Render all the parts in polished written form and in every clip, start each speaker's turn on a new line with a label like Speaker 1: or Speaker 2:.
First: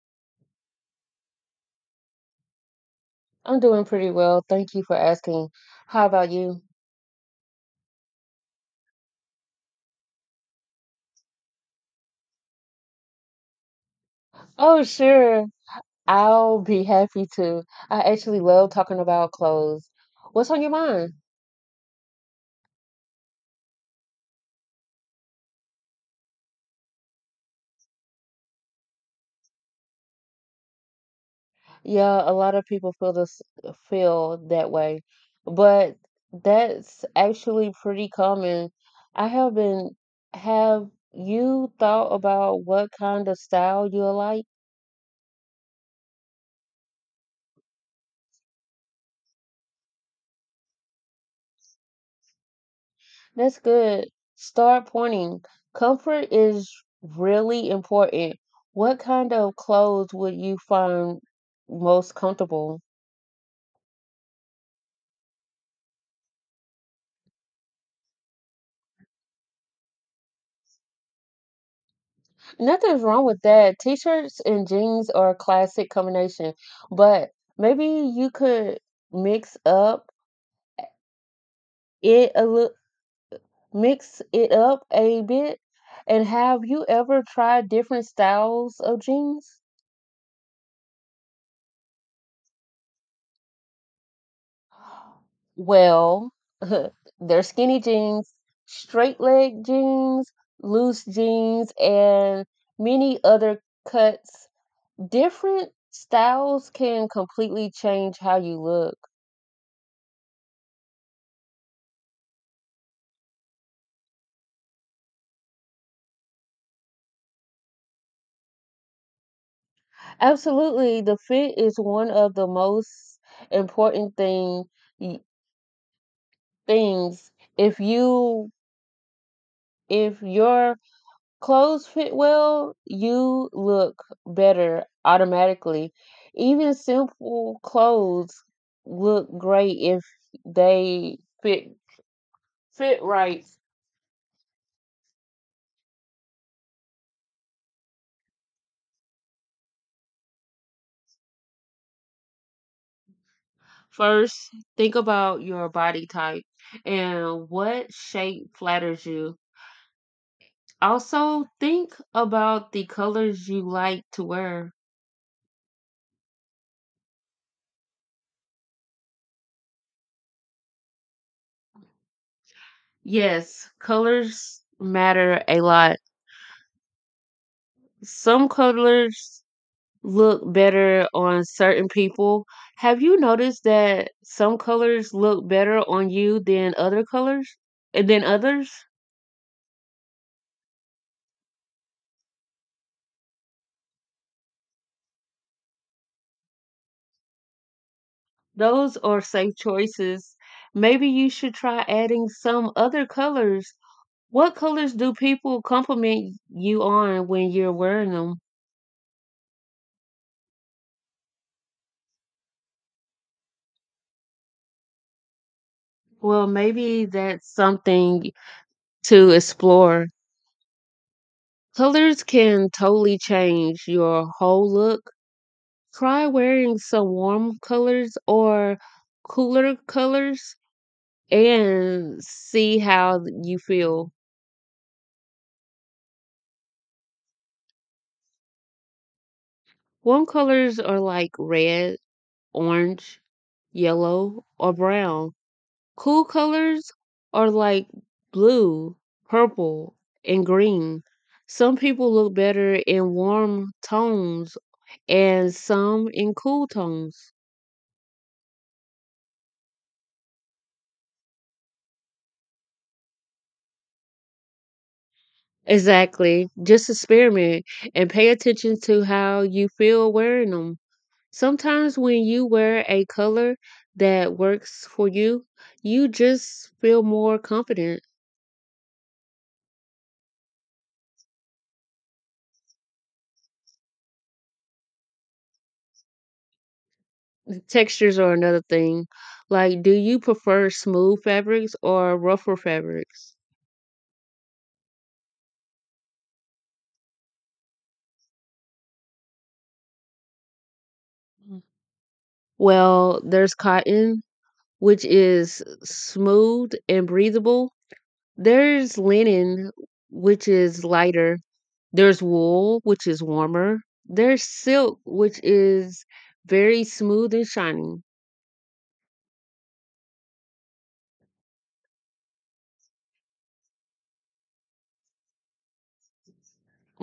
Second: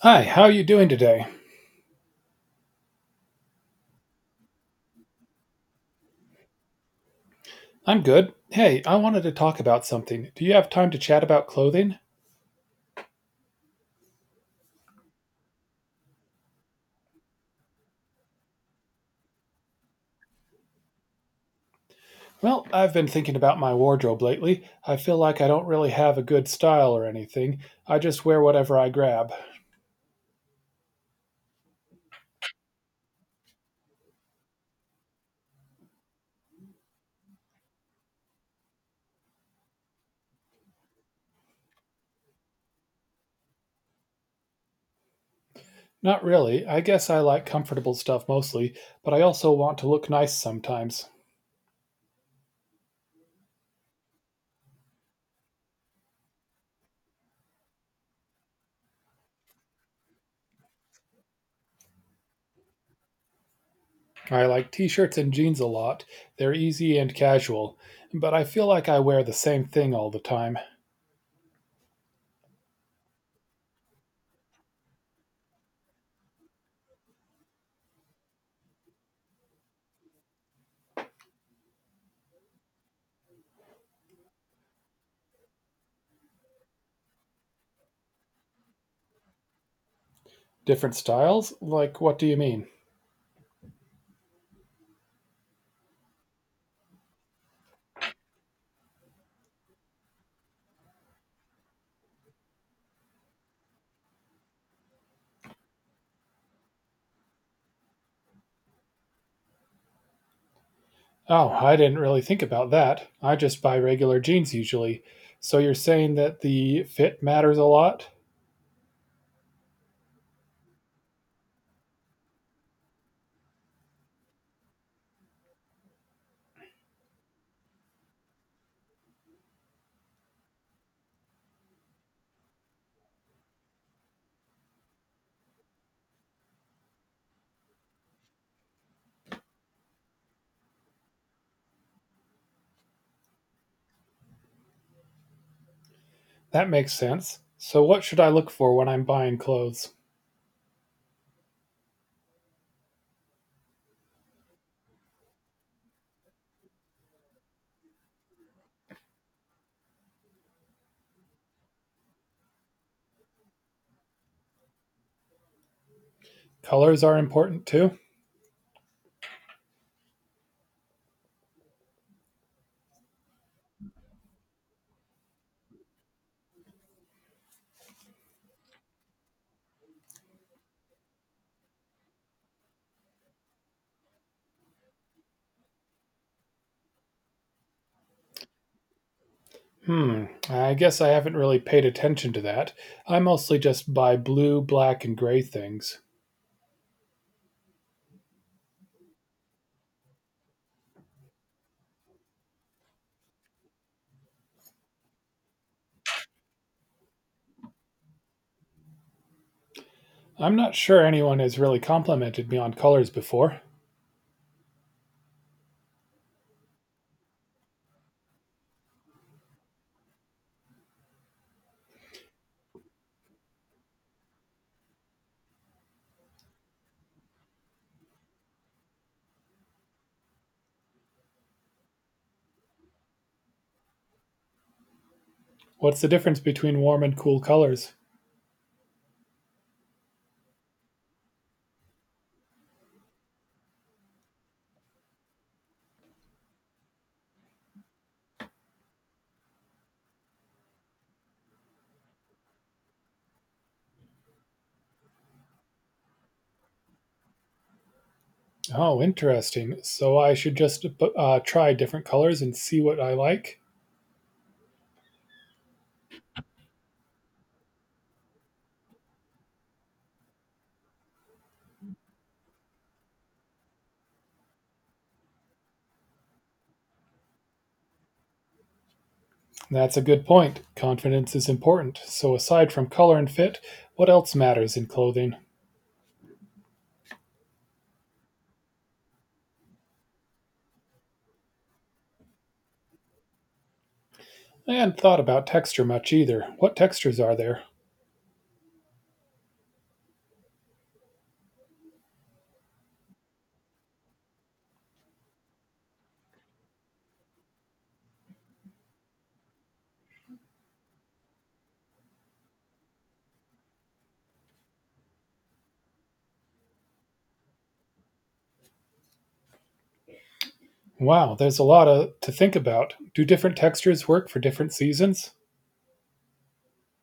Speaker 1: Hi, how are you doing today?
Speaker 2: I'm doing pretty well. Thank you for asking. How about you?
Speaker 1: I'm good. Hey, I wanted to talk about something. Do you have time to chat about clothing?
Speaker 2: Oh, sure. I'll be happy to. I actually love talking about clothes. What's on your mind?
Speaker 1: Well, I've been thinking about my wardrobe lately. I feel like I don't really have a good style or anything. I just wear whatever I grab.
Speaker 2: Yeah, a lot of people feel that way, but that's actually pretty common. I have been have you thought about what kind of style you like?
Speaker 1: Not really. I guess I like comfortable stuff mostly, but I also want to look nice sometimes.
Speaker 2: That's good. Start pointing. Comfort is really important. What kind of clothes would you find most comfortable?
Speaker 1: I like t shirts and jeans a lot. They're easy and casual. But I feel like I wear the same thing all the time.
Speaker 2: Nothing's wrong with that. T-shirts and jeans are a classic combination, but maybe you could mix up it a little, mix it up a bit. And have you ever tried different styles of jeans?
Speaker 1: Different styles? Like, what do you mean?
Speaker 2: Well, they're skinny jeans, straight leg jeans, loose jeans, and many other cuts. Different styles can completely change how you look.
Speaker 1: Oh, I didn't really think about that. I just buy regular jeans usually. So you're saying that the fit matters a lot?
Speaker 2: Absolutely, the fit is one of the most important thing y- things. If you if your Clothes fit well, you look better automatically. Even simple clothes look great if they fit fit right.
Speaker 1: That makes sense. So what should I look for when I'm buying clothes?
Speaker 2: First, think about your body type and what shape flatters you. Also, think about the colors you like to wear.
Speaker 1: Colors are important too?
Speaker 2: Yes, colors matter a lot. Some colors look better on certain people. Have you noticed that some colors look better on you than other colors and than others?
Speaker 1: Hmm, I guess I haven't really paid attention to that. I mostly just buy blue, black, and gray things.
Speaker 2: Those are safe choices. Maybe you should try adding some other colors. What colors do people compliment you on when you're wearing them?
Speaker 1: I'm not sure anyone has really complimented me on colors before.
Speaker 2: Well, maybe that's something to explore. Colors can totally change your whole look. Try wearing some warm colors or cooler colors and see how you feel.
Speaker 1: What's the difference between warm and cool colors?
Speaker 2: Warm colors are like red, orange, yellow, or brown. Cool colors are like blue, purple, and green. Some people look better in warm tones and some in cool tones.
Speaker 1: Oh, interesting. So I should just try different colors and see what I like?
Speaker 2: Exactly. Just experiment and pay attention to how you feel wearing them. Sometimes when you wear a color that works for you, you just feel more confident.
Speaker 1: That's a good point. Confidence is important. So aside from color and fit, what else matters in clothing?
Speaker 2: Textures are another thing. Like, do you prefer smooth fabrics or rougher fabrics?
Speaker 1: I hadn't thought about texture much either. What textures are there?
Speaker 2: Mm. Well, there's cotton, which is smooth and breathable. There's linen, which is lighter. There's wool, which is warmer. There's silk, which is very smooth and shiny.
Speaker 1: Wow, there's a lot of, to think about. Do different textures work for different seasons?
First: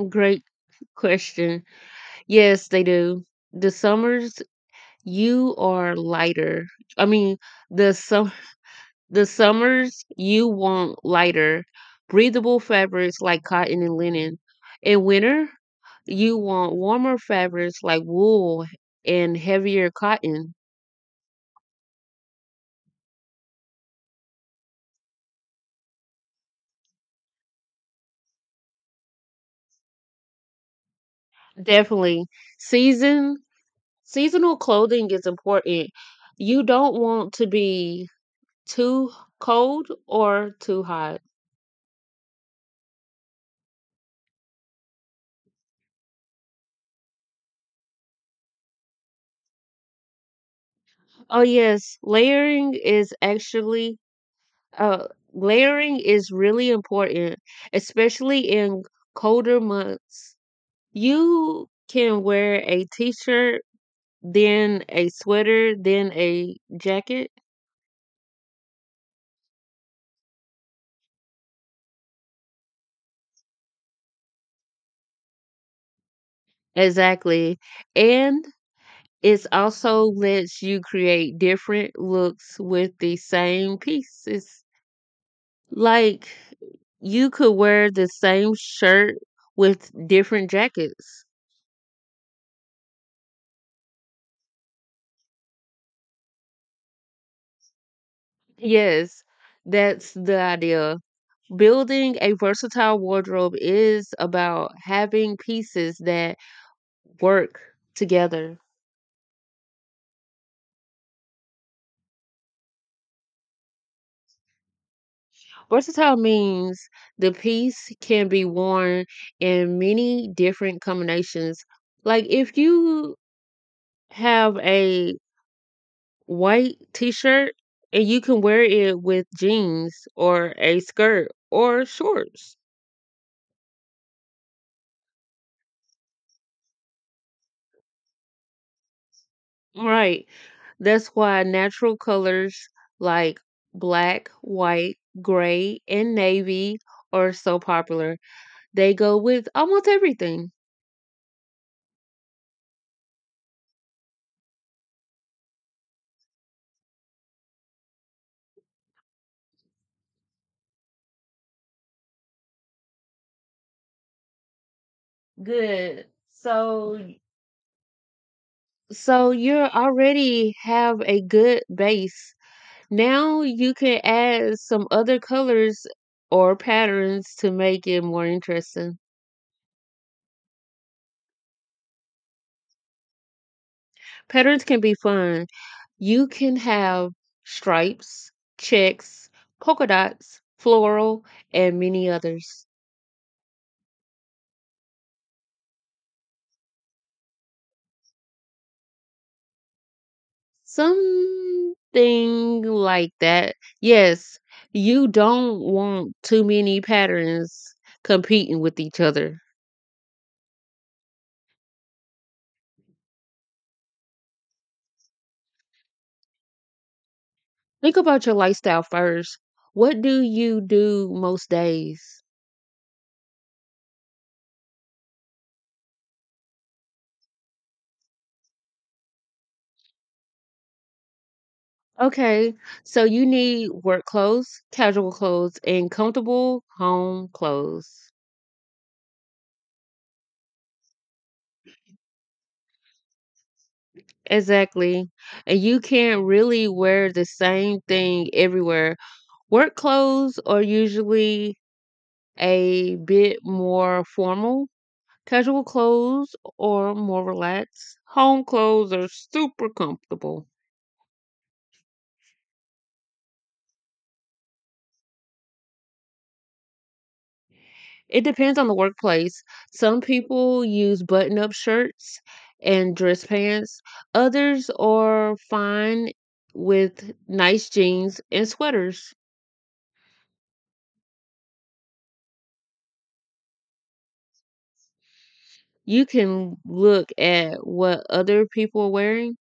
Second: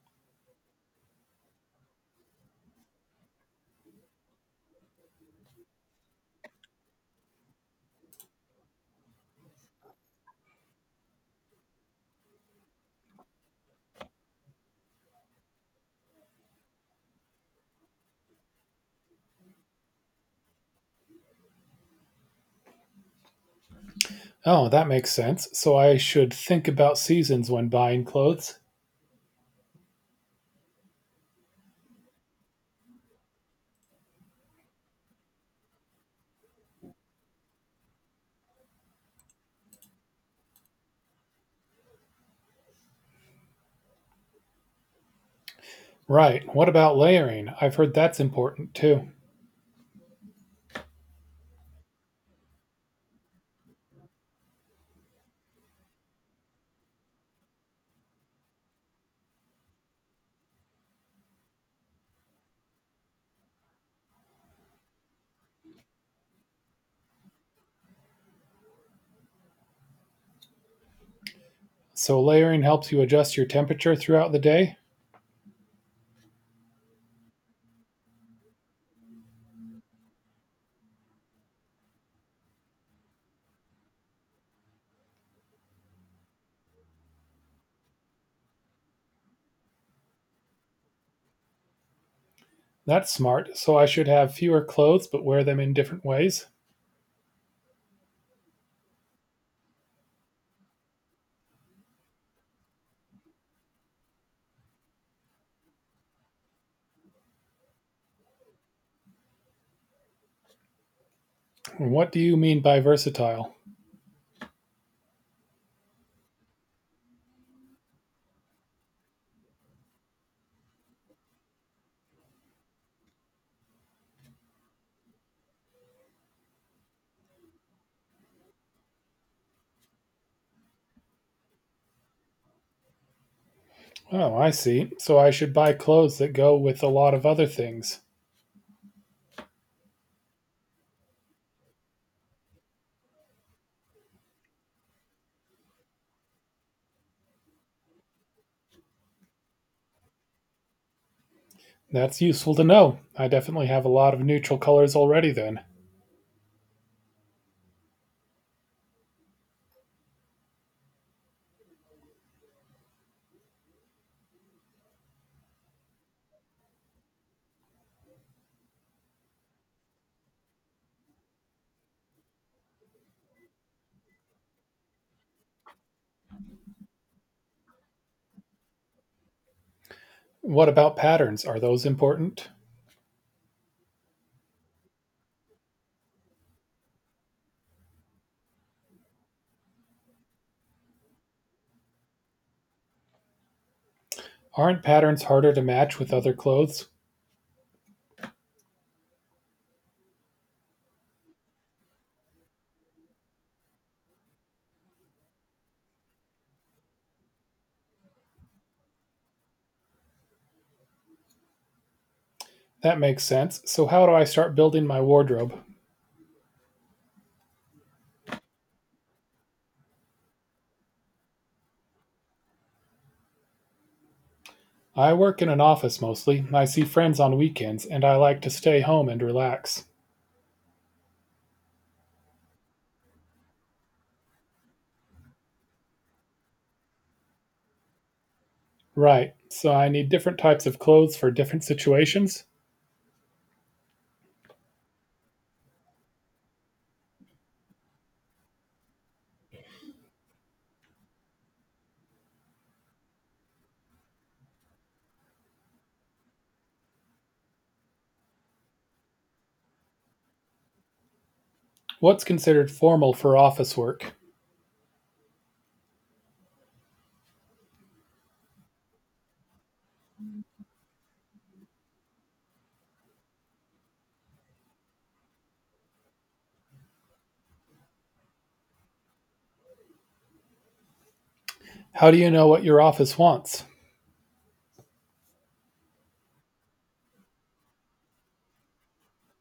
Speaker 2: Great question. Yes, they do. The summers you are lighter. I mean, the sum the summers you want lighter, breathable fabrics like cotton and linen. In winter, you want warmer fabrics like wool and heavier cotton.
Speaker 1: Oh, that makes sense. So I should think about seasons when buying clothes.
Speaker 2: Definitely. Season Seasonal clothing is important. You don't want to be too cold or too hot.
Speaker 1: Right. What about layering? I've heard that's important too.
Speaker 2: Oh yes, uh layering is really important, especially in colder months. You can wear a t-shirt, then a sweater, then a jacket.
Speaker 1: So layering helps you adjust your temperature throughout the day?
Speaker 2: Exactly. And it also lets you create different looks with the same pieces. Like you could wear the same shirt with different jackets.
Speaker 1: That's smart. So I should have fewer clothes but wear them in different ways?
Speaker 2: Yes, that's the idea. Building a versatile wardrobe is about having pieces that work together.
Speaker 1: What do you mean by versatile?
Speaker 2: Versatile means the piece can be worn in many different combinations. Like if you have a white t-shirt and you can wear it with jeans or a skirt or shorts.
Speaker 1: Oh, I see. So I should buy clothes that go with a lot of other things.
Speaker 2: Right. That's why natural colors like black, white, gray, and navy are so popular. They go with almost everything.
Speaker 1: That's useful to know. I definitely have a lot of neutral colors already then.
Speaker 2: Good. So So you already have a good base. Now you can add some other colors or patterns to make it more interesting.
Speaker 1: What about patterns? Are those important?
Speaker 2: Patterns can be fun. You can have stripes, checks, polka dots, floral, and many others.
Speaker 1: Aren't patterns harder to match with other clothes?
Speaker 2: Something like that. Yes, you don't want too many patterns competing with each other.
Speaker 1: That makes sense. So how do I start building my wardrobe?
Speaker 2: Think about your lifestyle first. What do you do most days?
Speaker 1: I work in an office mostly. I see friends on weekends and I like to stay home and relax.
Speaker 2: Okay, so you need work clothes, casual clothes, and comfortable home clothes.
Speaker 1: Right. So I need different types of clothes for different situations.
Speaker 2: Exactly. And you can't really wear the same thing everywhere. Work clothes are usually a bit more formal. Casual clothes are more relaxed. Home clothes are super comfortable.
Speaker 1: What's considered formal for office work?
Speaker 2: It depends on the workplace. Some people use button up shirts and dress pants, others are fine with nice jeans and sweaters.
Speaker 1: How do you know what your office wants?
Speaker 2: You can look at what other people are wearing,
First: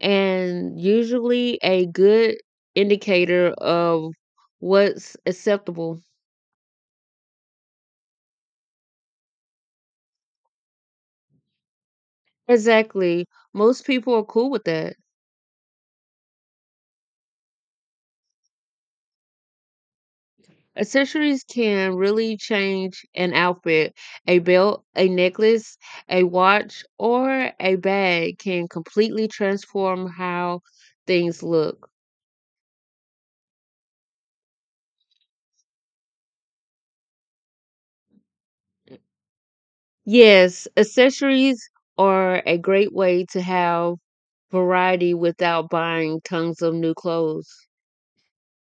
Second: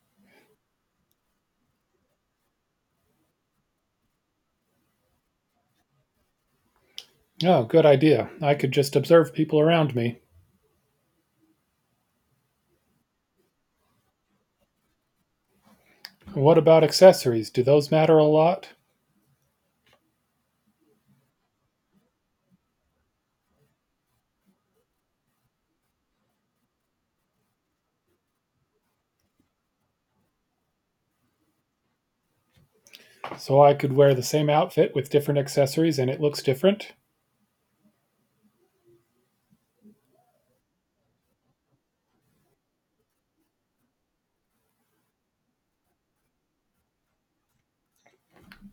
Speaker 2: and usually a good indicator of what's acceptable.
Speaker 1: Oh, good idea. I could just observe people around me.
Speaker 2: Exactly. Most people are cool with that.
Speaker 1: What about accessories? Do those matter a lot?
Speaker 2: Accessories can really change an outfit. A belt, a necklace, a watch, or a bag can completely transform how things look.
Speaker 1: So I could wear the same outfit with different accessories and it looks different?
Speaker 2: Yes, accessories are a great way to have variety without buying tons of new clothes.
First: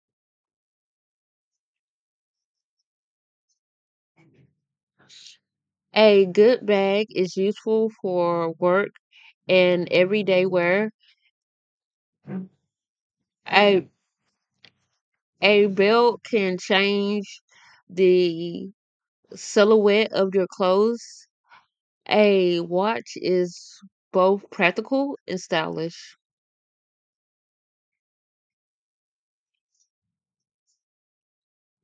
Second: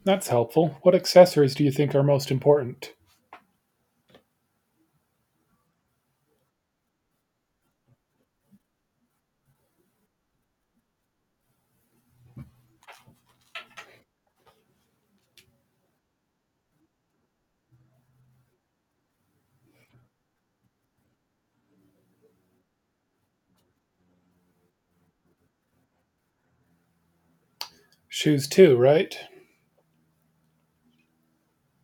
Speaker 1: That's helpful. What accessories do you think are most important?
Speaker 2: A good bag is useful for work and everyday wear. A a belt can change the silhouette of your clothes. A watch is both practical and stylish.
Speaker 1: Shoes, too, right?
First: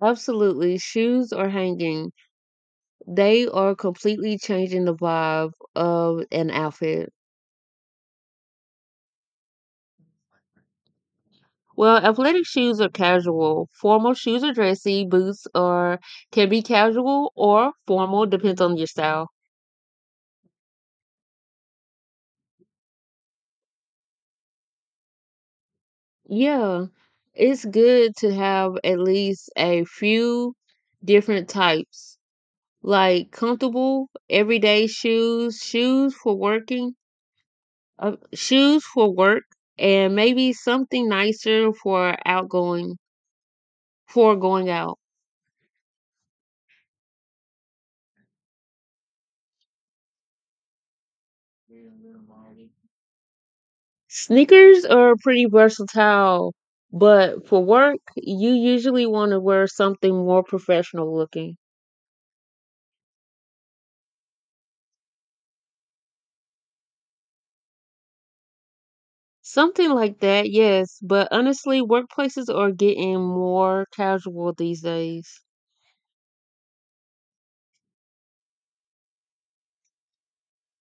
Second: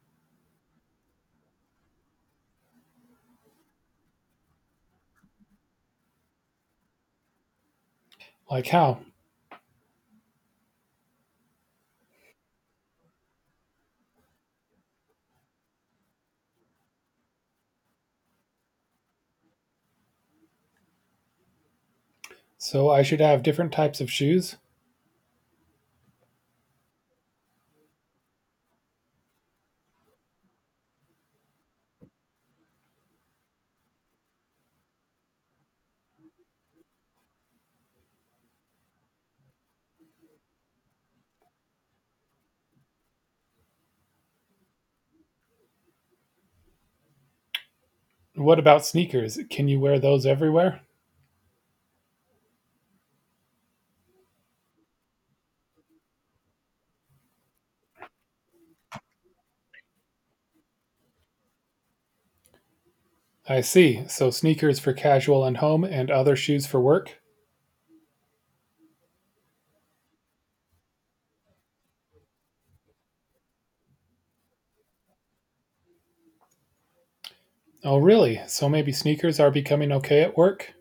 Speaker 2: Absolutely, shoes are hanging. They are completely changing the vibe of an outfit.
Speaker 1: Like how?
Speaker 2: Well, athletic shoes are casual. Formal shoes are dressy. Boots are can be casual or formal, depends on your style.
Speaker 1: So I should have different types of shoes?
Speaker 2: Yeah, it's good to have at least a few different types, like comfortable everyday shoes, shoes for work, and maybe something for going out.
Speaker 1: What about sneakers? Can you wear those everywhere?
Speaker 2: Sneakers are pretty versatile, but for work, you usually want to wear something more professional looking.
Speaker 1: I see. So sneakers for casual and home and other shoes for work?
Speaker 2: Something like that, yes, but honestly, workplaces are getting more casual these days.
Speaker 1: Oh, really? So maybe sneakers are becoming okay at work?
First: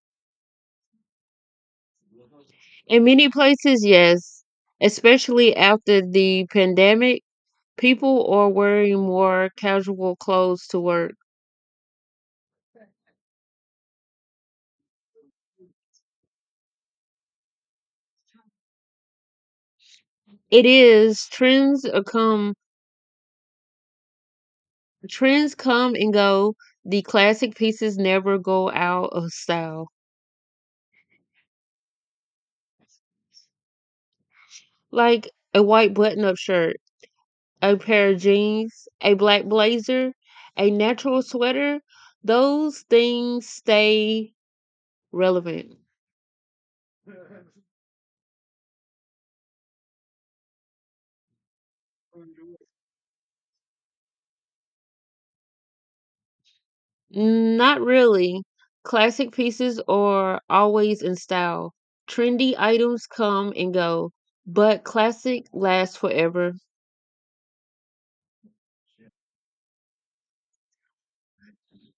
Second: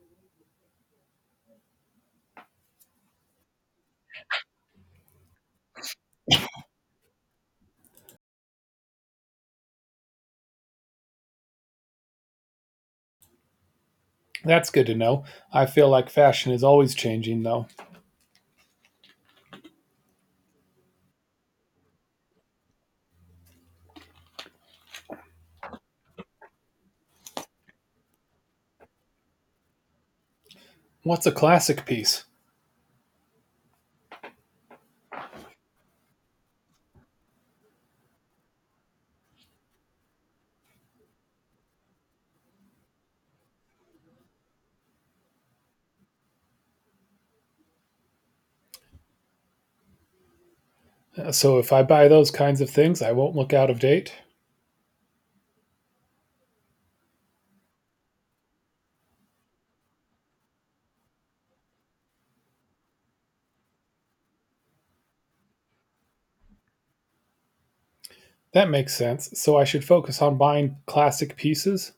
Speaker 2: In many places, yes, especially after the pandemic, people are wearing more casual clothes to work.
Speaker 1: That's good to know. I feel like fashion is always changing, though.
Speaker 2: It is trends are come trends come and go. The classic pieces never go out of style.
Speaker 1: What's a classic piece?
Speaker 2: Like a white button up shirt, a pair of jeans, a black blazer, a natural sweater, those things stay relevant.
Speaker 1: So, if I buy those kinds of things, I won't look out of date?
Speaker 2: Not really. Classic pieces are always in style. Trendy items come and go, but classic lasts forever.
Speaker 1: That makes sense. So, I should focus on buying classic pieces?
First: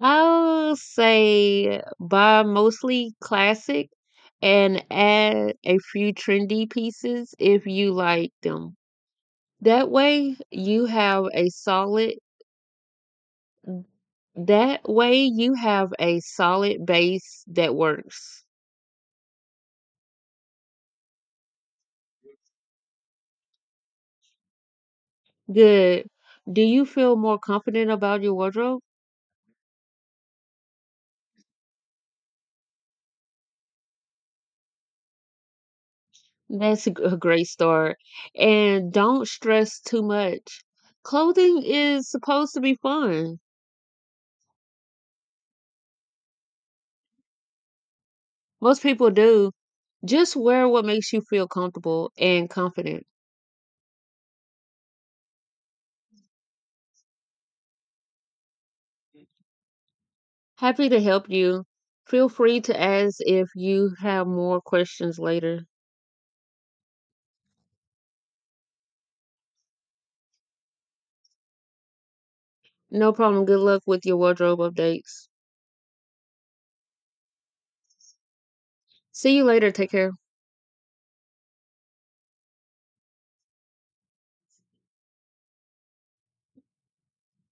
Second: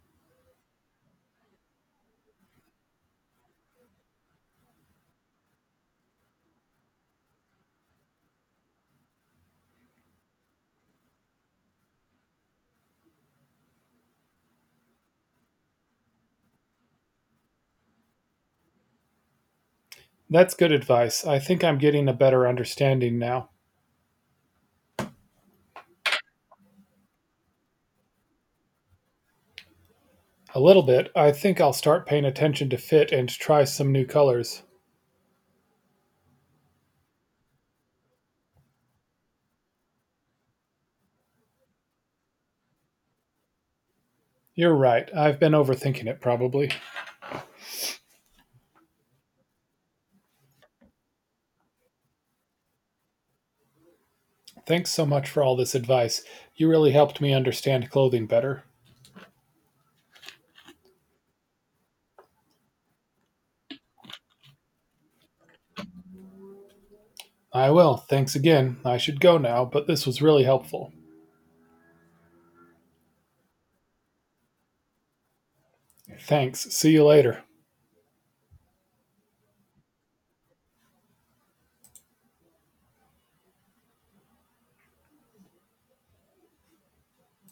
Speaker 2: I'll say buy mostly classic and add a few trendy pieces if you like them. That way you have a solid that way you have a solid base that works.
Speaker 1: That's good advice. I think I'm getting a better understanding now.
Speaker 2: Good. Do you feel more confident about your wardrobe?
Speaker 1: A little bit. I think I'll start paying attention to fit and try some new colors.
Speaker 2: That's a great start. And don't stress too much. Clothing is supposed to be fun.
Speaker 1: You're right. I've been overthinking it, probably.
Speaker 2: Most people do. Just wear what makes you feel comfortable and confident.
Speaker 1: Thanks so much for all this advice. You really helped me understand clothing better.
Speaker 2: Happy to help you. Feel free to ask if you have more questions later.
Speaker 1: I will. Thanks again. I should go now, but this was really helpful.
Speaker 2: No problem. Good luck with your wardrobe updates.
Speaker 1: Thanks. See you later.
Speaker 2: See you later. Take care.